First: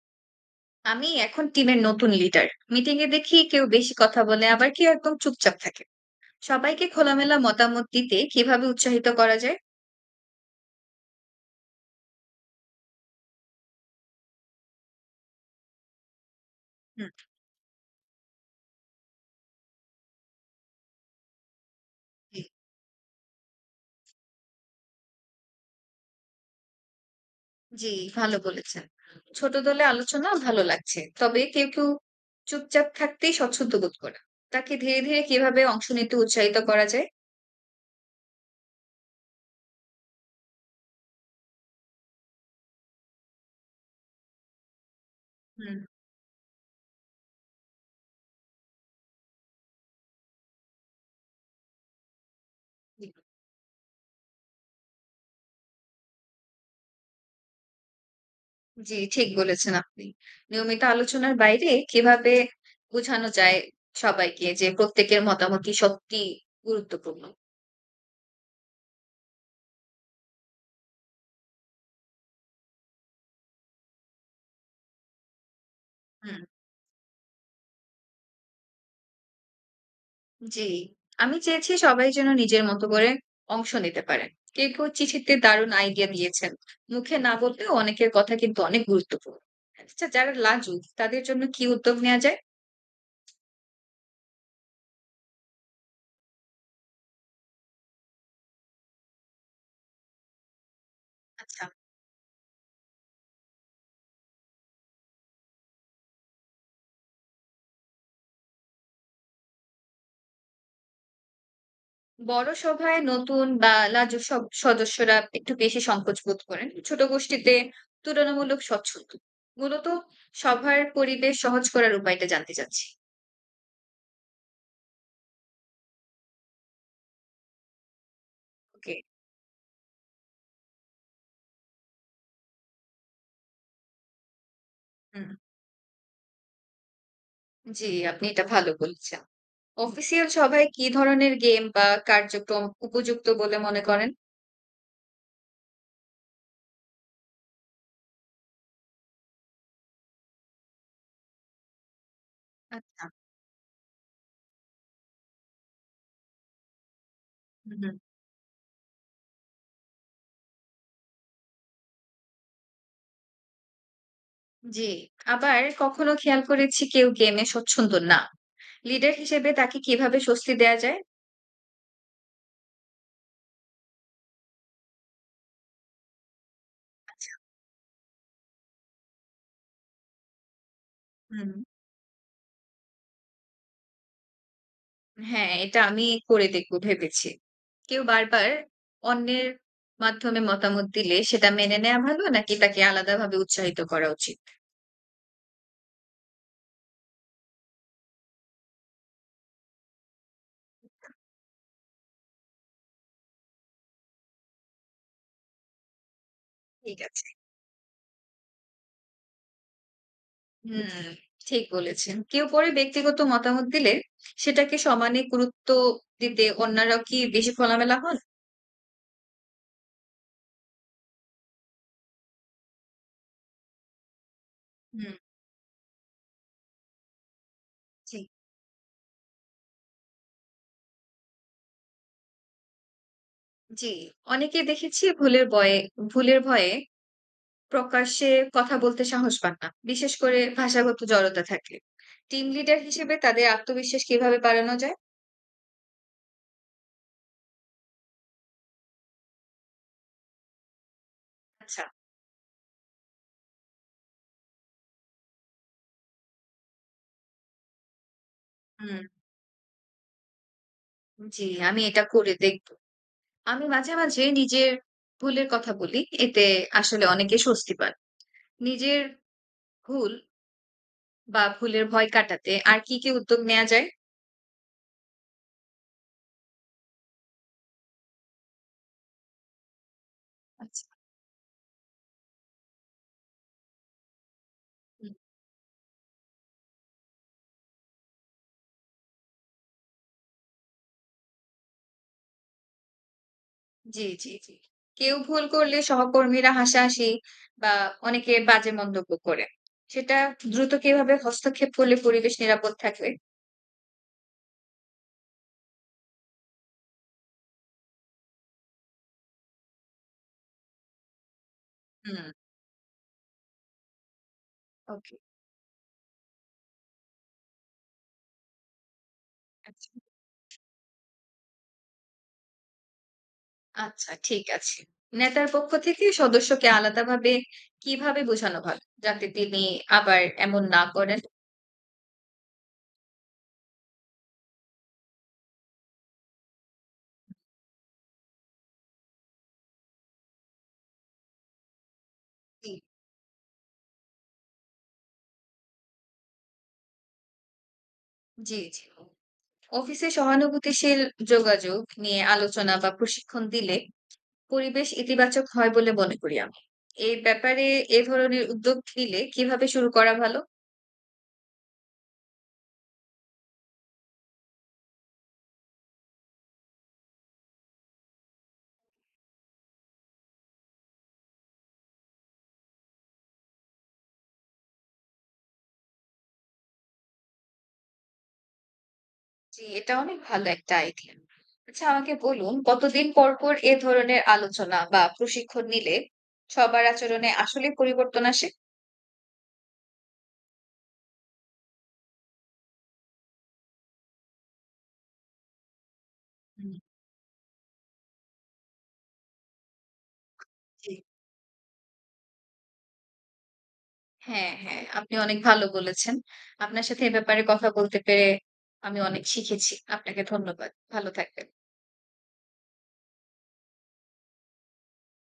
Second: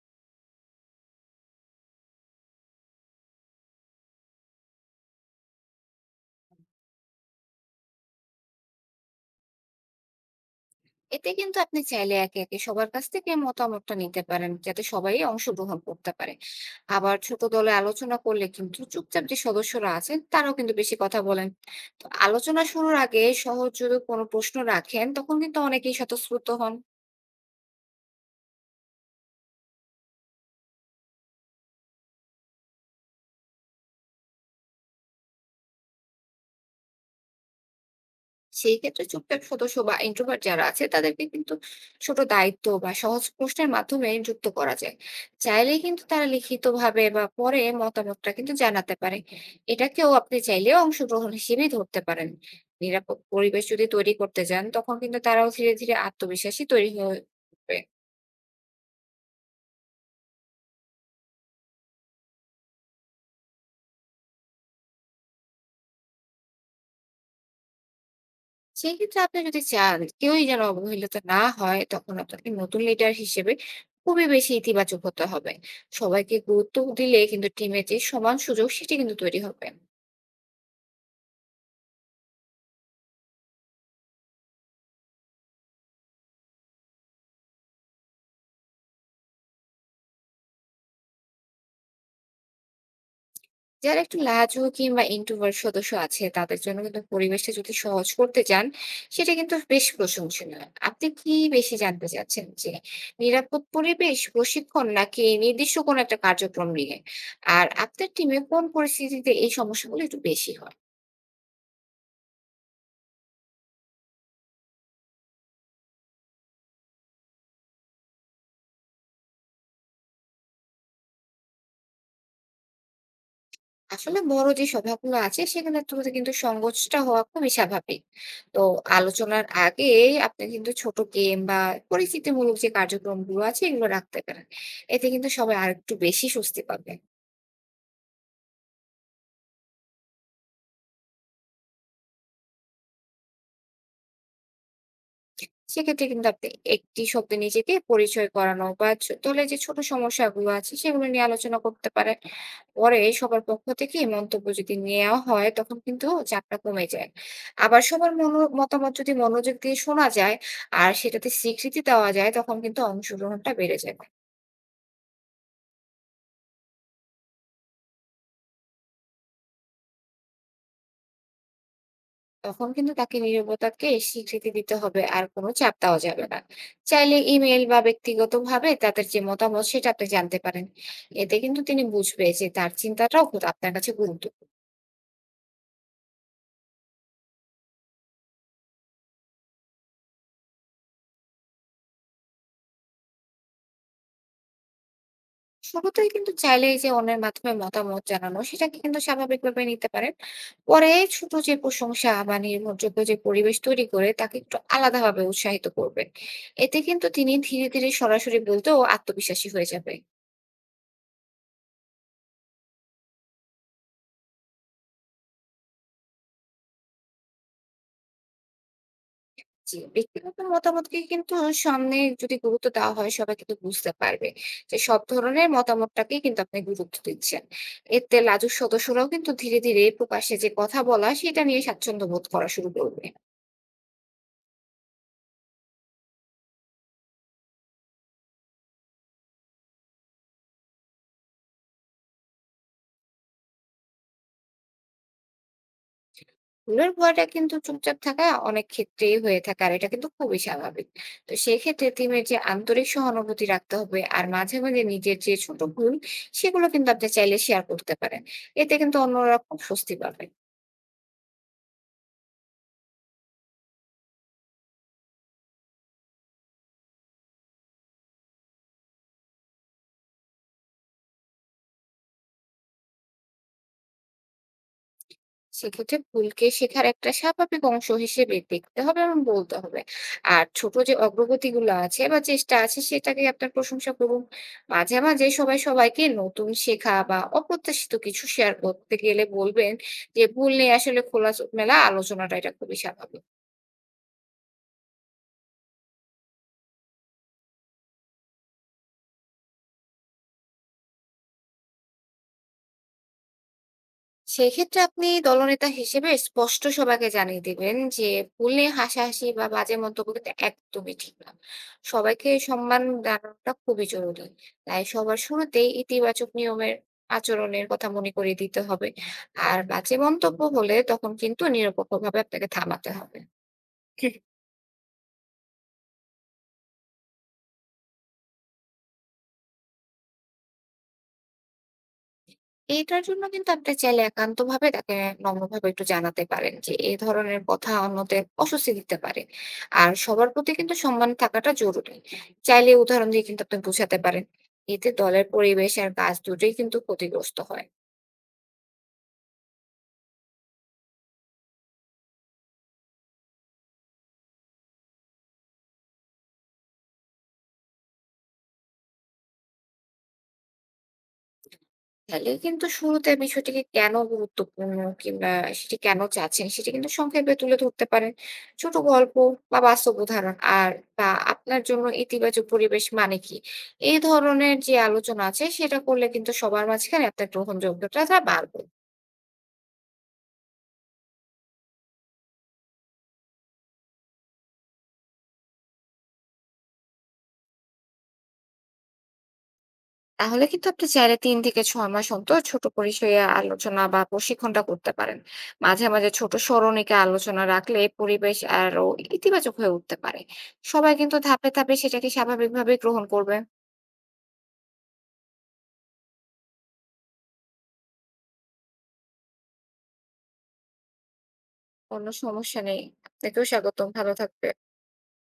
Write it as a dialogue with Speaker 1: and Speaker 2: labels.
Speaker 1: আমি এখন টিমের নতুন লিডার। মিটিং এ দেখি কেউ বেশি কথা বলে, আবার কেউ একদম চুপচাপ থাকে। সবাইকে খোলামেলা মতামত দিতে কিভাবে উৎসাহিত করা যায়?
Speaker 2: এতে কিন্তু আপনি চাইলে একে একে সবার কাছ থেকে মতামতটা নিতে পারেন, যাতে সবাই অংশগ্রহণ করতে পারে।
Speaker 1: হুম,
Speaker 2: আবার ছোট দলে আলোচনা করলে কিন্তু চুপচাপ যে সদস্যরা আছেন তারাও কিন্তু বেশি কথা বলেন। তো
Speaker 1: জি
Speaker 2: আলোচনা শুরুর আগে সহজ যদি কোনো প্রশ্ন রাখেন তখন কিন্তু অনেকেই স্বতঃস্ফূর্ত হন।
Speaker 1: জি, ভালো বলেছেন। ছোট দলে আলোচনা ভালো লাগছে, তবে কেউ কেউ চুপচাপ থাকতেই স্বচ্ছন্দ বোধ করে। তাকে ধীরে ধীরে কিভাবে অংশ নিতে উৎসাহিত করা যায়?
Speaker 2: সেই ক্ষেত্রে চুপচাপ সদস্য বা ইন্ট্রোভার্ট যারা আছে তাদেরকে কিন্তু ছোট দায়িত্ব বা সহজ প্রশ্নের মাধ্যমে যুক্ত করা যায়।
Speaker 1: হুম,
Speaker 2: চাইলেই কিন্তু তারা লিখিত ভাবে বা পরে মতামতটা কিন্তু জানাতে পারে। এটাকেও আপনি চাইলে অংশগ্রহণ হিসেবেই ধরতে পারেন।
Speaker 1: জি
Speaker 2: নিরাপদ পরিবেশ যদি তৈরি করতে যান তখন কিন্তু তারাও ধীরে ধীরে আত্মবিশ্বাসী তৈরি হয়ে উঠবে।
Speaker 1: জি, ঠিক বলেছেন আপনি। নিয়মিত আলোচনার বাইরে কিভাবে বোঝানো যায় সবাইকে যে প্রত্যেকের মতামতই সত্যি গুরুত্বপূর্ণ?
Speaker 2: সেক্ষেত্রে আপনি যদি চান কেউই যেন অবহেলিত না হয় তখন আপনাকে নতুন লিডার হিসেবে খুবই বেশি ইতিবাচক হতে হবে। সবাইকে
Speaker 1: হুম,
Speaker 2: গুরুত্ব দিলে কিন্তু টিমের যে সমান সুযোগ সেটি কিন্তু তৈরি হবে।
Speaker 1: জি, আমি চেয়েছি সবাই যেন নিজের মতো করে অংশ নিতে পারে। কেউ, কেউ চিঠিতে দারুণ আইডিয়া দিয়েছেন। মুখে না বললেও অনেকের কথা কিন্তু অনেক গুরুত্বপূর্ণ। আচ্ছা, যারা লাজুক তাদের জন্য কি উদ্যোগ নেওয়া যায়?
Speaker 2: যারা একটু লাজুক কিংবা ইন্ট্রোভার্ট সদস্য আছে তাদের জন্য কিন্তু পরিবেশটা যদি সহজ করতে চান, সেটা কিন্তু বেশ প্রশংসনীয়। আপনি কি
Speaker 1: আচ্ছা,
Speaker 2: বেশি জানতে চাচ্ছেন যে নিরাপদ পরিবেশ প্রশিক্ষণ নাকি নির্দিষ্ট কোনো একটা কার্যক্রম নিয়ে? আর আপনার টিমে কোন পরিস্থিতিতে এই সমস্যাগুলো একটু বেশি হয়?
Speaker 1: বড় সভায় নতুন বা লাজুক সব সদস্যরা একটু বেশি সংকোচ বোধ করেন। ছোট গোষ্ঠীতে তুলনামূলক স্বচ্ছন্দ। মূলত সভার পরিবেশ সহজ করার উপায়টা জানতে চাচ্ছি।
Speaker 2: আসলে বড় যে সভাগুলো আছে সেখানে তো কিন্তু সংঘর্ষটা হওয়া খুবই স্বাভাবিক। তো
Speaker 1: ওকে।
Speaker 2: আলোচনার আগে আপনি কিন্তু ছোট গেম বা পরিচিতিমূলক যে কার্যক্রমগুলো আছে এগুলো রাখতে পারেন। এতে
Speaker 1: হুম,
Speaker 2: কিন্তু সবাই আর একটু বেশি স্বস্তি পাবে।
Speaker 1: জি, আপনি এটা ভালো বলেছেন। অফিসিয়াল সভায় কি ধরনের গেম বা কার্যক্রম উপযুক্ত বলে মনে করেন?
Speaker 2: সেক্ষেত্রে কিন্তু আপনি একটি শব্দে নিজেকে পরিচয় করানো বা দলের যে ছোট সমস্যাগুলো আছে সেগুলো নিয়ে আলোচনা করতে পারেন। পরে
Speaker 1: আচ্ছা।
Speaker 2: সবার পক্ষ থেকে এই মন্তব্য যদি নেওয়া হয় তখন কিন্তু চাপটা কমে যায়।
Speaker 1: হুম,
Speaker 2: আবার
Speaker 1: হুম।
Speaker 2: সবার মনো মতামত যদি মনোযোগ দিয়ে শোনা যায় আর সেটাতে স্বীকৃতি দেওয়া যায় তখন কিন্তু অংশগ্রহণটা বেড়ে যাবে।
Speaker 1: জি, আবার কখনো খেয়াল করেছি কেউ গেমে স্বচ্ছন্দ না। লিডার হিসেবে তাকে কিভাবে স্বস্তি দেয়া যায়?
Speaker 2: তখন কিন্তু তাকে নীরবতাকে স্বীকৃতি দিতে হবে আর কোনো চাপ দেওয়া যাবে না। চাইলে ইমেল বা ব্যক্তিগতভাবে তাদের যে মতামত সেটা আপনি জানতে পারেন। এতে
Speaker 1: হুম।
Speaker 2: কিন্তু তিনি বুঝবে যে তার চিন্তাটাও আপনার কাছে গুরুত্ব।
Speaker 1: হ্যাঁ, এটা আমি করে দেখব ভেবেছি। কেউ বারবার অন্যের মাধ্যমে মতামত দিলে সেটা মেনে নেয়া ভালো, নাকি তাকে আলাদাভাবে উৎসাহিত করা উচিত?
Speaker 2: শুরুতেই কিন্তু চাইলে এই যে অন্যের মাধ্যমে মতামত জানানো সেটাকে কিন্তু স্বাভাবিকভাবে নিতে পারেন। পরে ছোট যে প্রশংসা বা নির্ভরযোগ্য যে পরিবেশ তৈরি করে তাকে একটু আলাদাভাবে উৎসাহিত করবেন। এতে
Speaker 1: ঠিক
Speaker 2: কিন্তু
Speaker 1: আছে।
Speaker 2: তিনি ধীরে ধীরে সরাসরি বলতেও আত্মবিশ্বাসী হয়ে যাবে।
Speaker 1: হুম, ঠিক বলেছেন। কেউ পরে ব্যক্তিগত মতামত দিলে সেটাকে সমানে গুরুত্ব দিতে অন্যরাও কি বেশি খোলামেলা হন?
Speaker 2: জি, ব্যক্তিগত মতামতকে কিন্তু সামনে যদি গুরুত্ব দেওয়া হয় সবাই কিন্তু বুঝতে পারবে যে সব
Speaker 1: হুম,
Speaker 2: ধরনের মতামতটাকে কিন্তু আপনি গুরুত্ব দিচ্ছেন। এতে
Speaker 1: জি।
Speaker 2: লাজুক সদস্যরাও কিন্তু ধীরে ধীরে প্রকাশ্যে যে কথা বলা সেটা নিয়ে স্বাচ্ছন্দ্য বোধ করা শুরু করবে।
Speaker 1: জি, অনেকে দেখেছি ভুলের ভয়ে প্রকাশ্যে কথা বলতে সাহস পান না। বিশেষ করে ভাষাগত জড়তা থাকলে। টিম লিডার হিসেবে তাদের আত্মবিশ্বাস কিভাবে বাড়ানো যায়?
Speaker 2: ভুলের ভয়টা কিন্তু চুপচাপ থাকা অনেক ক্ষেত্রেই হয়ে থাকে আর এটা কিন্তু খুবই স্বাভাবিক। তো
Speaker 1: আচ্ছা।
Speaker 2: সেক্ষেত্রে টিমের যে আন্তরিক সহানুভূতি রাখতে হবে আর মাঝে মাঝে নিজের যে ছোট ভুল সেগুলো কিন্তু আপনি চাইলে শেয়ার করতে পারেন। এতে কিন্তু
Speaker 1: হুম,
Speaker 2: অন্যরা খুব স্বস্তি পাবে।
Speaker 1: জি, আমি এটা করে দেখব। আমি মাঝে, মাঝে নিজের ভুলের কথা বলি। এতে আসলে অনেকে স্বস্তি পান। নিজের ভুল বা ভুলের ভয় কাটাতে আর কি, কি উদ্যোগ নেয়া যায়?
Speaker 2: সেক্ষেত্রে ভুলকে শেখার একটা স্বাভাবিক অংশ হিসেবে দেখতে হবে এবং বলতে হবে। আর ছোট
Speaker 1: আচ্ছা।
Speaker 2: যে অগ্রগতিগুলো আছে বা চেষ্টা আছে সেটাকে আপনার প্রশংসা করুন। মাঝে
Speaker 1: হুম,
Speaker 2: মাঝে সবাই সবাইকে নতুন শেখা বা অপ্রত্যাশিত কিছু শেয়ার করতে গেলে বলবেন যে ভুল নিয়ে আসলে খোলামেলা আলোচনাটা এটা খুবই স্বাভাবিক।
Speaker 1: জি, জি, জি। কেউ ভুল করলে সহকর্মীরা হাসাহাসি বা অনেকে বাজে মন্তব্য করে। সেটা দ্রুত কিভাবে হস্তক্ষেপ করলে পরিবেশ নিরাপদ থাকবে?
Speaker 2: সেক্ষেত্রে আপনি দলনেতা হিসেবে স্পষ্ট সবাইকে জানিয়ে দিবেন যে ভুলে হাসাহাসি বা বাজে মন্তব্য কিন্তু একদমই ঠিক না।
Speaker 1: হুম।
Speaker 2: সবাইকে সম্মান জানানোটা খুবই জরুরি। তাই
Speaker 1: ওকে।
Speaker 2: সবার শুরুতেই ইতিবাচক নিয়মের আচরণের কথা মনে করিয়ে দিতে হবে। আর
Speaker 1: আচ্ছা।
Speaker 2: বাজে মন্তব্য হলে তখন কিন্তু নিরপেক্ষভাবে আপনাকে থামাতে হবে।
Speaker 1: আচ্ছা, ঠিক আছে। নেতার পক্ষ থেকে সদস্যকে আলাদাভাবে কিভাবে বোঝানো ভালো, যাতে তিনি আবার এমন না করেন?
Speaker 2: এটার জন্য কিন্তু আপনি চাইলে একান্তভাবে তাকে নম্রভাবে একটু জানাতে পারেন যে এই ধরনের কথা অন্যদের অস্বস্তি দিতে পারে। আর সবার প্রতি কিন্তু সম্মান থাকাটা জরুরি। চাইলে
Speaker 1: জি।
Speaker 2: উদাহরণ দিয়ে কিন্তু আপনি বুঝাতে পারেন। এতে দলের পরিবেশ আর কাজ দুটোই কিন্তু ক্ষতিগ্রস্ত হয়।
Speaker 1: জি, জি। অফিসে সহানুভূতিশীল যোগাযোগ নিয়ে আলোচনা বা প্রশিক্ষণ দিলে পরিবেশ ইতিবাচক হয় বলে মনে করি আমি। এই ব্যাপারে এ ধরনের উদ্যোগ নিলে কিভাবে শুরু করা ভালো?
Speaker 2: তাহলে কিন্তু শুরুতে বিষয়টিকে কেন গুরুত্বপূর্ণ কিংবা সেটি কেন চাচ্ছেন সেটি কিন্তু সংক্ষেপে তুলে ধরতে পারেন। ছোট গল্প বা বাস্তব উদাহরণ আর বা আপনার জন্য ইতিবাচক পরিবেশ মানে কি? এই ধরনের যে আলোচনা আছে সেটা করলে কিন্তু সবার মাঝখানে আপনার গ্রহণযোগ্যতাটা বাড়বে।
Speaker 1: জি, এটা অনেক ভালো একটা আইডিয়া। আচ্ছা, আমাকে বলুন কতদিন পর পর এ ধরনের আলোচনা বা প্রশিক্ষণ নিলে সবার আচরণে আসলে পরিবর্তন আসে?
Speaker 2: তাহলে কিন্তু আপনি চাইলে ৩ থেকে ৬ মাস অন্তর ছোট পরিসরে আলোচনা বা প্রশিক্ষণটা করতে পারেন। মাঝে মাঝে ছোট
Speaker 1: হুম,
Speaker 2: স্মরণিকা আলোচনা রাখলে পরিবেশ আরো ইতিবাচক হয়ে উঠতে পারে। সবাই
Speaker 1: জি।
Speaker 2: কিন্তু ধাপে ধাপে সেটাকে স্বাভাবিকভাবে গ্রহণ করবে।
Speaker 1: হ্যাঁ, হ্যাঁ, আপনি অনেক ভালো বলেছেন। আপনার সাথে এ ব্যাপারে কথা বলতে পেরে আমি অনেক শিখেছি। আপনাকে ধন্যবাদ। ভালো থাকবেন।
Speaker 2: কোনো সমস্যা নেই। আপনাকেও স্বাগতম। ভালো থাকবেন।